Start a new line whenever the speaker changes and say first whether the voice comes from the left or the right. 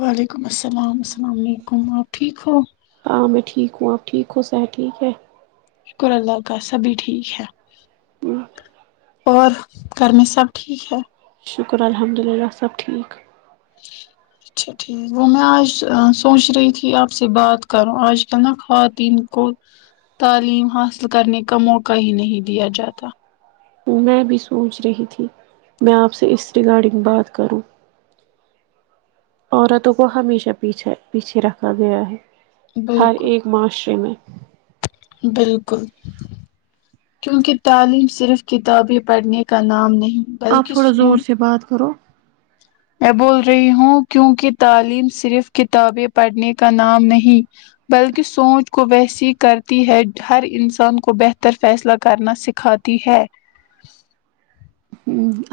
left: وعلیکم السلام السلام علیکم آپ ٹھیک ہو
right: ہاں میں ٹھیک ہوں آپ ٹھیک ہووں سر ٹھیک ہے
left: شکر اللہ کا سبھی ٹھیک ہے اور گھر میں سب ٹھیک ہے
right: شکر الحمد للہ سب ٹھیک
left: ج اچھا ٹھیک وہ میں آج سوچ رہی تھی آپ سے بات کروں آج کل نا خواتین کو تعلیم حاصل کرنے کا موقع ہی نہیں دیا جاتا
right: میں بھی سوچ رہی تھی میں آپ سے اس ریگارڈنگ بات کروں عورتوں کو ہمیشہ پیچھا پیچھے رکھا گیا ہے ہر
left: بالکل
right: ایک معاشرے میں
left: بالکل کیونکہ تعلیم صرف کتابیں پڑھنے کا نام نہیں
right: آپ
left: بلکہ
right: تھوڑا زور
left: سوچ
right: سے بات کرو
left: میں بول رہی ہوں کیوںکہ تعلیم صرف کتابیں پڑھنے کا نام نہیں بلکہ سوچ کو ویسی ہی کرتی ہے ہر انسان کو بہتر فیصلہ کرنا سکھاتا ہے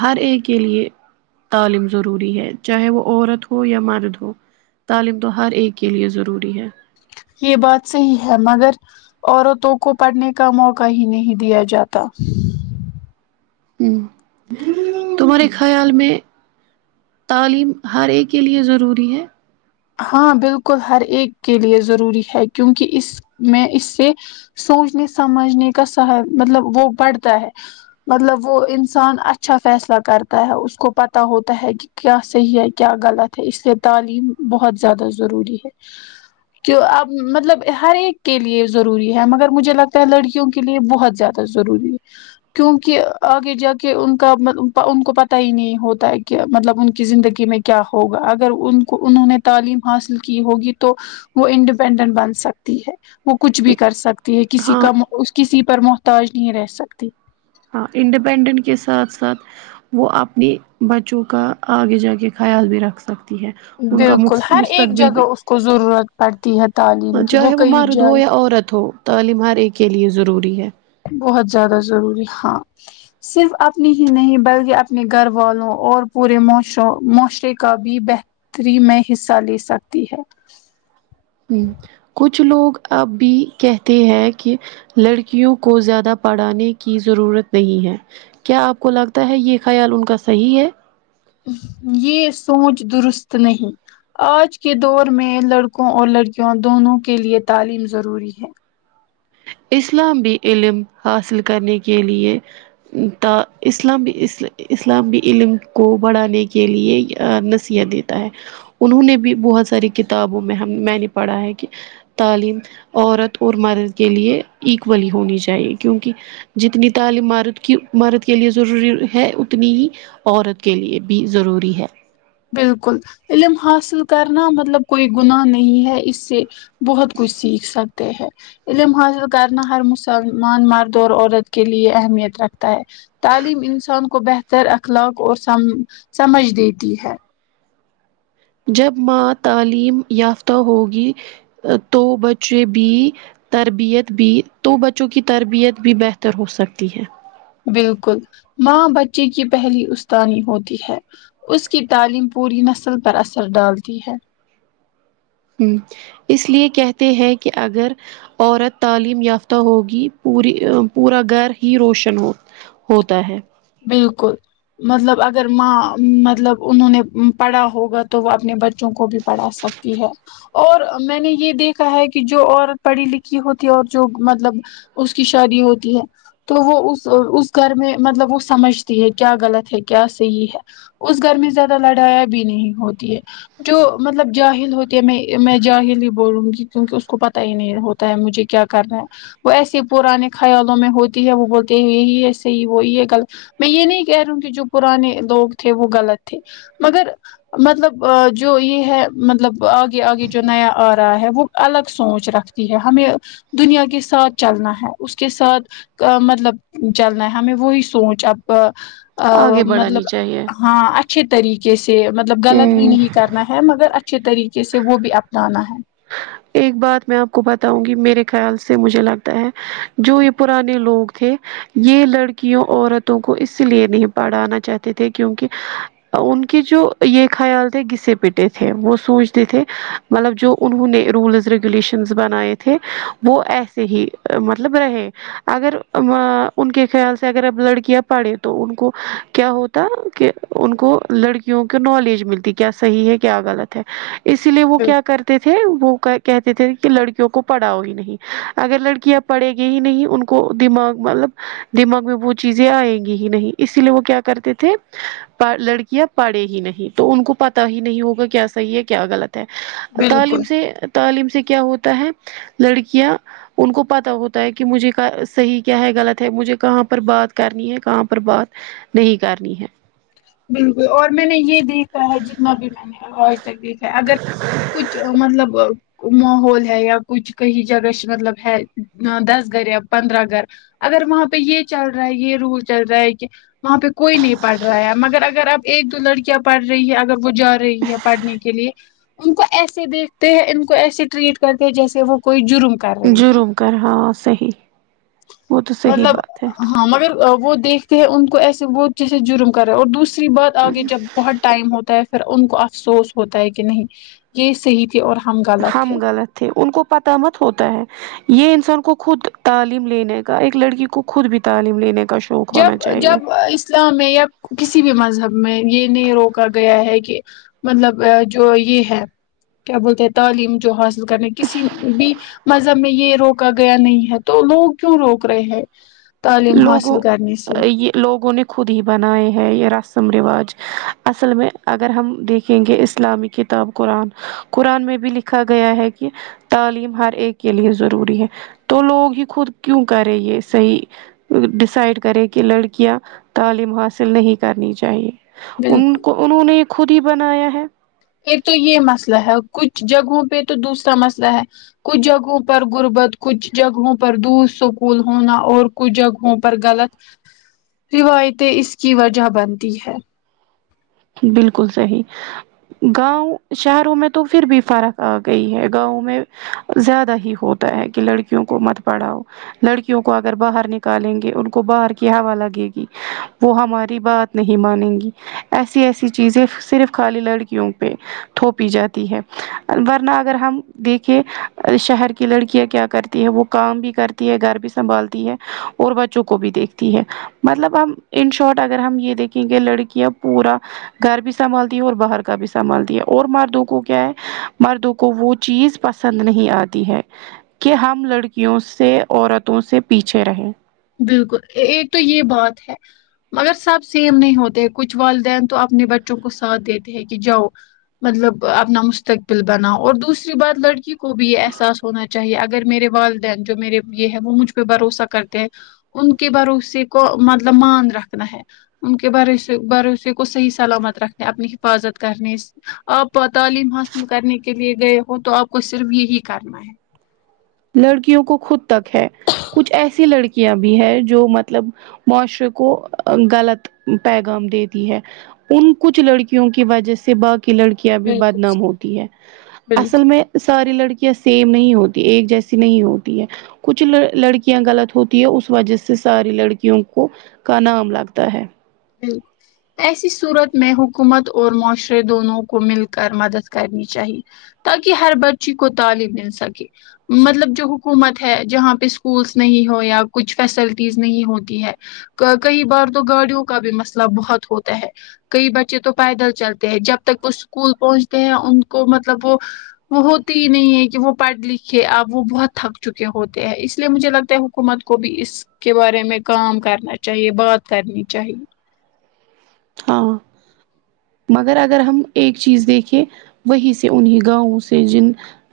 right: ہر ایک کے لیے تعلیم ضروری ہے چاہے وہ عورت ہو یا مرد ہو تعلیم تو ہر ایک کے لیے ضروری ہے
left: یہ بات صحیح ہے مگر عورتوں کو پڑھنے کا موقع ہی نہیں دیا جاتا
right: ہوں تمہارے خیال میں تعلیم ہر ایک کے لیے ضروری ہے
left: ہاں بالکل ہر ایک کے لیے ضروری ہے کیونکہ اس میں اس سے سوچنے سمجھنے کا سہ مطلب وہ بڑھتا ہے مطلب وہ انسان اچھا فیصلہ کرتا ہے اس کو پت ہوتا ہے کہ کیا صحیح ہے کیا غلط ہے اس لیے تعلیم بہت زیادہ ضروری ہے کی اب مطلب ہر ایک کے لے ضروری ہے مگر مجھے لگتا ہے لڑکیوں کے لیے بہت زیادہ ضروری ہے کیوںکہ آگے جا کے ان کا ان کو پتہ ہی نہیں ہوتا ہے کہ مطلب ان کی زندگی میں کیا ہوگا اگر ان کو انہوں نے تعلیم حاصل کی ہوگی تو وہ انڈیپینڈنٹ بن سکتی ہے وہ کچھ بھی کر سکتا یہ کسی
right: ہاں
left: کا اس کسی پر محتاج نہیں رہ سکتی
right: ہاں انڈیپینڈنٹ کے ساتھ ساتھ وہ اپنی بچوں کا آگے جا کے خیال بھی رکھ سکتے ہے ان کا
left: بالکل ہر ایک
right: مستقبل
left: جگہ
right: بھی
left: اس کو ضرورت پڑتی ہے تعلیم کی وہ کہئی جائیں
right: اورورت ہو تعلیم ہر ایک کے لیے ضروری ہے
left: بہت زیادہ ضروری ہاں صرف اپنی ہی نہیں بلکہ اپنے گھر والوں اور پورے معاشر معاشرے کا بھی بہتر ری میں حصہ لے سکتی ہے
right: ہ کچھ لوگ اب بھی کہتے ہیں کہ لڑکیوں کو زیادہ پڑھانے کی ضرورت نہیں ہے کیا آپ کو لگتا ہے یہ خیال ان کا صحیح ہے
left: یہ سوچ درست نہیں آج کے دور میں لڑکوں اور لڑکیوں دونوں کے لیے تعلیم ضروری ہے
right: اسلام بھی علم حاصل کرنے کے لیے ت اسلامی اس اسلامی علم کو بڑھانے کے لیے نصیحت د انہوں نے بھی بہت ساری کتابوں میں ہم میں نے پڑھا ہے کہ تعلیم عورت اور مرد کے لیے ایکولی ہونی چاہیے کیونکہ جتنی تعلیم مد کی مارد کے لیے ضروری ہے اتنی ہی عورت کے لیے بھی ضروری ہے
left: بالکل علم حاصل کرنا مطلب کوئی گناہ نہیں ہے اس سے بہت کچھ سیکھ سکتے ہیں علم حاصل کرنا ہر مسلمان مرد اور عورت کے لیے اہمیت رکھتا ہے تعلیم انسان کو بہتر اخلاق اور س سمجھ دیتی ہے
right: جب ماں تعلیم یافتہ ہوگی تو بچے بھی تربیت بھی تو بچوں کی تربیت بھی بہتر ہو سکتی ہے
left: بالکل ماں بچے کی پہلی استانی ہوتی ہے اس کی تعلیم پوری نسل پر اثر ڈالتی ہے
right: ہ اس لیے کہتے ہیں کہ اگر عورت تعلیم یافتہ ہوگی پوری پورا گھر ہی روشن ہو ہوتا ہے
left: بالکل مطلب اگر ماں مطلب انہوں نے پڑھا ہوگا تو وہ اپنے بچوں کو بھی پڑھا سک ہے اور میں نے یہ دیکھا ہے کہ جو عورت پڑھی لکھی ہوتی اور جو مطلب اس کی شادی ہوتی ہے تو وہ اس اس گھر میں مطلب اس سمجھتی ہے کیا غلط ہے کیا صحیح ہے اس گھر میں زیادہ لڑایاں بھی نہیں ہوتی ہے جو مطلب جاہل ہوتی ہے میں میں جاہل ہی بولونگی کیونکہ اس کو پتہ ہی نہیں ہو پتہ ہے مجھے کیا کرنا ہے وہ ایسے پرانے خیالوں میں ہوتی ہے وہ بولتے ہیں یہی ہےصحیح وہی ہے کل میں یہ نہیں کہہ رہی ہوں کہ جو پرانے لوگ تھے وہ غلط تھے مگر مطلب جو یہ ہے مطلب آگے آگے جو نیا آ رہا ہے وہ الگ سوچ رکھتا ہے ہمیں دنیا کے ساتھ چلنا ہے اس کے ساتھ مطلب چلنا ہے ہمیں وہی سوچ اب ہا
right: آگے
left: مطلب
right: بڑھانی چاہیے
left: ہاں اچھے طریقے سے مطلب غلط بھی
right: ہوں
left: نہیں کرنا ہے مگر اچھے طریقے سے وہ بھی اپنانا ہے
right: ایک بات میں آپ کو بتاؤں گی میرے خیال سے مجھے لگتا ہے جو یہ پرانے لوگ تھے یہ لڑکیوں عورتوں کو اسی لیے نہیں پڑھانا چاہتے تھے کیونکہ ان کے جو یہ خیال تھے گیسے پٹے تھے وہ سوچتے تھے مطلب جو انہوں نے روللز ریگولیشنز بنائے تھے وہ ایسے ہی مطلب رہے اگرہما ان کے خیال سے اگر اب لڑکیاں پڑھیں تو ان کو کیا ہوتا تا کہ ان کو لڑکیوں کی نالج ملتی کیا صحیح ہے کیا غلط ہے اسی لیے وہ کیا
left: بالکل
right: کرتے تھے وہ کہتے تھے کہ لڑکیوں کو پڑھاؤ ہی نہیں اگر لڑکیاں پڑھے گی ہی نہیں ان کو دماغ مطلب کچھ دماغ میں وہ چیزیں آ ئیگی ہی نہیں اسی لیے وہ کیا کرتے تھے پر لڑکیاں پڑے ہی نہیں تو ان کو پتا ہی نہیں ہوگا کیا صحیح ہے کیا غلط ہے
left: بالکل
right: تعلیم سے تعلیم سے کیا ہوتا ہے لڑکیاں ان کو پتا ہوتا ہے کہ مجھے کا صحیح کیا ہے غلط ہے مجھے کہاں پر بات کرنی ہے کہاں پر بات نہیں کرنی ہے
left: بالکل اور میں نے یہ دیکھا ہے جتنا بھی میں نے آج تک دیکھا ہے اگر کچھ مطلب ماحول ہے یا کچھ کہی جگش مطلب ہے دس گھر یا پندرہ گھر اگر وہاں پہ یہ چل رہا ہے یہ رول چل رہا ہے کہ وہاں پہ کوئی نہیں پڑھ رہا ہے مگر اگر اب ایک دو لڑکیاں پڑھ رہی ہیں اگر وہ جا رہی ہے پڑھنے کے لیے ان کو ایسے دیکھتے ہیں ان کو ایسے ٹریٹ کرتے ہیں جیسے وہ کوئی جرم کر رہی ہو
right: جرم کر ہا صحیح وہ تو صحیح
left: مطلب
right: بات ہے
left: ہاں مگر وہ دیکھتے ہیں ان کو ایسے وہ جیسے جرم کرے اور دوسری بات آگے جب بہت ٹائم ہوتا ہے پھر ان کو افسوس ہوتا ہے کہ نہیں یہی صحیح اور ہم گاہ
right: ہم غلط تھے ان کو پتا مت ہوتا ہے یہ انسان کو خود تعلیم لینے کا ایک لڑکی کو خود بھی تعلیم لینے کاششو
left: جب جب اس اسلام میں یا کسی بھی مذہب میں یہ نہیں روکا گیا ہے کہ مطلب ہاجو یہ ہے کیا بولتے ہیں تعلیم جو حاصل کرنے کسی بھی مذہب میں یہ روکا گیا نہیں ہے تو لوگ کیوں روک رہے ہیں تعلیم حاصل
right: لوگوں
left: کرنے سے
right: یہ لوگوں نے خود ہی بنائے ہے یہ رسم رواج اصل میں اگر ہم دیک لیں گے اسلامی کتاب قرآن قرآن میں بھی لکھا گیا ہے کہ تعلیم ہر ایک کے لیے ضروری ہے تو لوگ ہی خود کیوں کرے یہ صحیح ڈسائڈکرے کہ لڑکیاں تعلیم حاصل نہیں کرنی چاہیے ان
left: بالکل
right: کو انہوں نے خود ہی بنایا ہے
left: ایک تو یہ مسئلہ ہے کچھ جگہوں پہ تو دوسرا مسئلہ ہے کچھ جگہوں پر غربت کچھ جگہوں پر دور اسکول ہونا اور کچھ جگہوں پر غلط روایتیں اس کی وجہ بنتی ہے
right: بالکل صحیح گاؤں شہروں میں تو پھر بھی فرق آ گئی ہے گاؤں میں زیادہ ہی ہوتا ہے کہ لڑکیوں کو مت پڑھاؤ لڑکیوں کو اگر باہر نکالیں گے ان کو باہر کی ہوا لگے گی وہ ہماری بات نہیں مانیں گی ایسی ایسی چیزیں صرف خالی لڑکیوں پہ تھوپی جاتی ہے ورنہ اگر ہم دیکھیں شہر کی لڑکیاں کیا کرتی ہے وہ کام بھی کرتی ہے گھر بھی سنبھالتی ہے اور بچوں کو بھی دیکھتی ہے مطلب ہم ان شارٹ اگر ہم یہ دیکھیں کہ لڑکیاں پورا گھر بھی سنبھالتی ہے اور باہر کا بھی سنبھالتی ہے اور مردوں کو کیا ہے مردوں کو وہ چیز پسند نہیں آتی ہے کہ ہم لڑکیوں سے عورتوں سے پیچھے رہیں
left: بالکل ایک تو یہ بات ہے مگر سب سیم نہیں ہوتے ہیں کچھ والدین تو اپنے بچوں کو ساتھ دیتے ہیں کہ جاؤ مطلب اپنا مستقبل بنا اور دوسری بات لڑکی کو بھی یہ احساس ہونا چاہیے اگر میرے والدین جو میرے یہ ہے وہ مجھ پہ بھروسہ کرتے ہیں ان کے بھروسے کو مطلب مان رکھنا ہے ان کے بھروسے بھروسے کو صحیح سلامت رکھنے اپنی حفاظت کرنے آپ تعلیم حاصل کرنے کے لیے گئے ہو تو آپ کو صرف یہی کرنا ہے
right: لڑکیوں کو خود تک ہے کچھ ایسی لڑکیاں بھی ہے جو مطلب معاشرے کو غلط پیغام دیتی ہے ان کچھ لڑکیوں کی وجہ سے باقی لڑکی بھی
left: بالکل
right: بدنام
left: صحیح
right: ہوتی ہے اصل
left: بالکل
right: میں ساری لڑکیاں سیم نہیں ہوتی ایک جیس نہیں ہوتی ہے کچھ لڑکیاں غلط ہوتی ہے اس وجہ سے ساری لڑکیوں کو کا نام لگتا ہے
left: ہوں ایسی صورت میں حکومت اور معاشرے دونوں کو مل کر مدد کرنی چاہیے تاکہ ہر بچی کو تعلیم مل سکے مطلب جو حکومت ہے جہاں پہ اسکولس نہیں ہو یا کچھ فیسلٹیز نہیں ہوتی ہے کئی بار تو گاڑیوں کا بھی مسئلہ بہت ہوتا ہے کئی بچے تو پیدل چلتے ہیں جب تک وہ اسکول پہنچتے ہیں ان کو مطلب وہ وہ ہوتی ہی نہیں ہے کہ وہ پڑھ لکھے اب وہ بہت تھک چکے ہوتے ہیں اس لیے مجھے لگتا ہے حکومت کو بھی اس کے بارے میں کام کرنا چاہیے بات کرنی چاہیے
right: ہاں مگر اگر ہم ایک چیز دیکھے وہی سے انیں گاؤں سے جن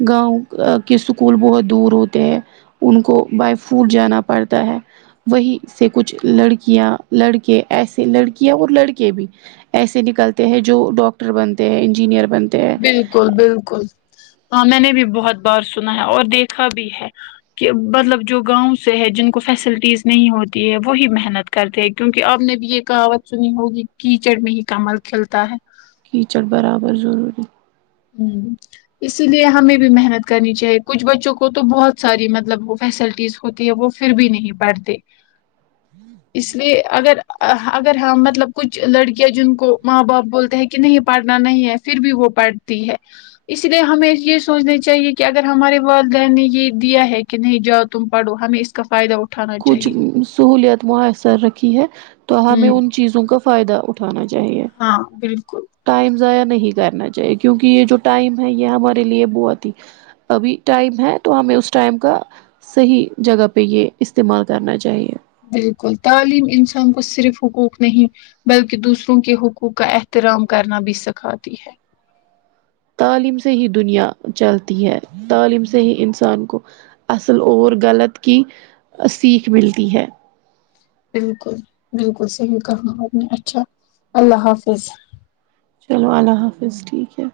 right: گاؤں ا کے سکول بہت دور ہوتے ہیں ان کو بائی فوٹ جانا پڑتا ہے وہی سے کچھ لڑکیاں لڑکے ایسے لڑکیاں اور لڑکی کے بھی ایسے نکلتے ہیں جو ڈاکٹر بنتے ہیں انجینئر بنتے ہیں
left: بالکل بالکل ہاں میں نے بھی بہت بار سنا ہے اور دیکھا بھی ہے کہ مطلب جو گاؤں سے ہے جن کو فیسلٹیز نہیں ہوتی ہے وہی محنت کرتے کیونکہ آپ نے بھی یہ کہاوت سنی ہوگی کیچڑ میں ہی کمل کھلتا ہے
right: کیچڑ برابر ضروری
left: ہوں اسی لیے ہمیں بھی محنت کرنی چاہیے کچھ بچوں کو تو بہت ساری مطلب فیسلٹیز ہوتی ہے وہ پھر بھی نہیں پڑھتے اس لیے اگر اگر ہ مطلب کچھ لڑکیاں جن کو ماں باپ بولتے ہیں کہ کہ نہیں پڑھنا نہیں ہے پھر بھی وہ پڑھتی ہے اسی لیے ہمیں یہ سوچنا چاہیے کہ اگر ہمارے والدین نے یہ دیا ہے کہ نہیں جاؤ تم پڑھو ہمیں اس کا فائد اٹھانا
right: کچھ
left: چاہیے
right: سہولت میسر رکھی ہے تو ہمیں
left: ہوں
right: ان چیزوں کا فائدہ اٹھ اٹھانا چاہیے
left: ہاں بالکل
right: ٹائم ضائع نہیں کرنا چاہیے کیونکہ یہ جو ٹائم ہے یہ ہمارے لیے بہت ہی ابھی ٹائم ہے تو ہمیں اس ٹائم کا صحیح جگہ پہ یہ استعمال کرنا چاہیے
left: بالکل تعلیم انسان کو صرف حقوق نہیں بلکہ دوسروں کے حقوق کا احترام کرنا بھی سکھاتی ہے
right: تعلیم سے ہی دنیا چلتی ہے تعلیم سے ہی انسان کو اصل اور غلط کی سیکھ ملتی ہے
left: بالکل بالکل صحیح کہا آپ نے اچھا اللہ حافظ
right: چلو اللہ حافظ ٹھیک ہے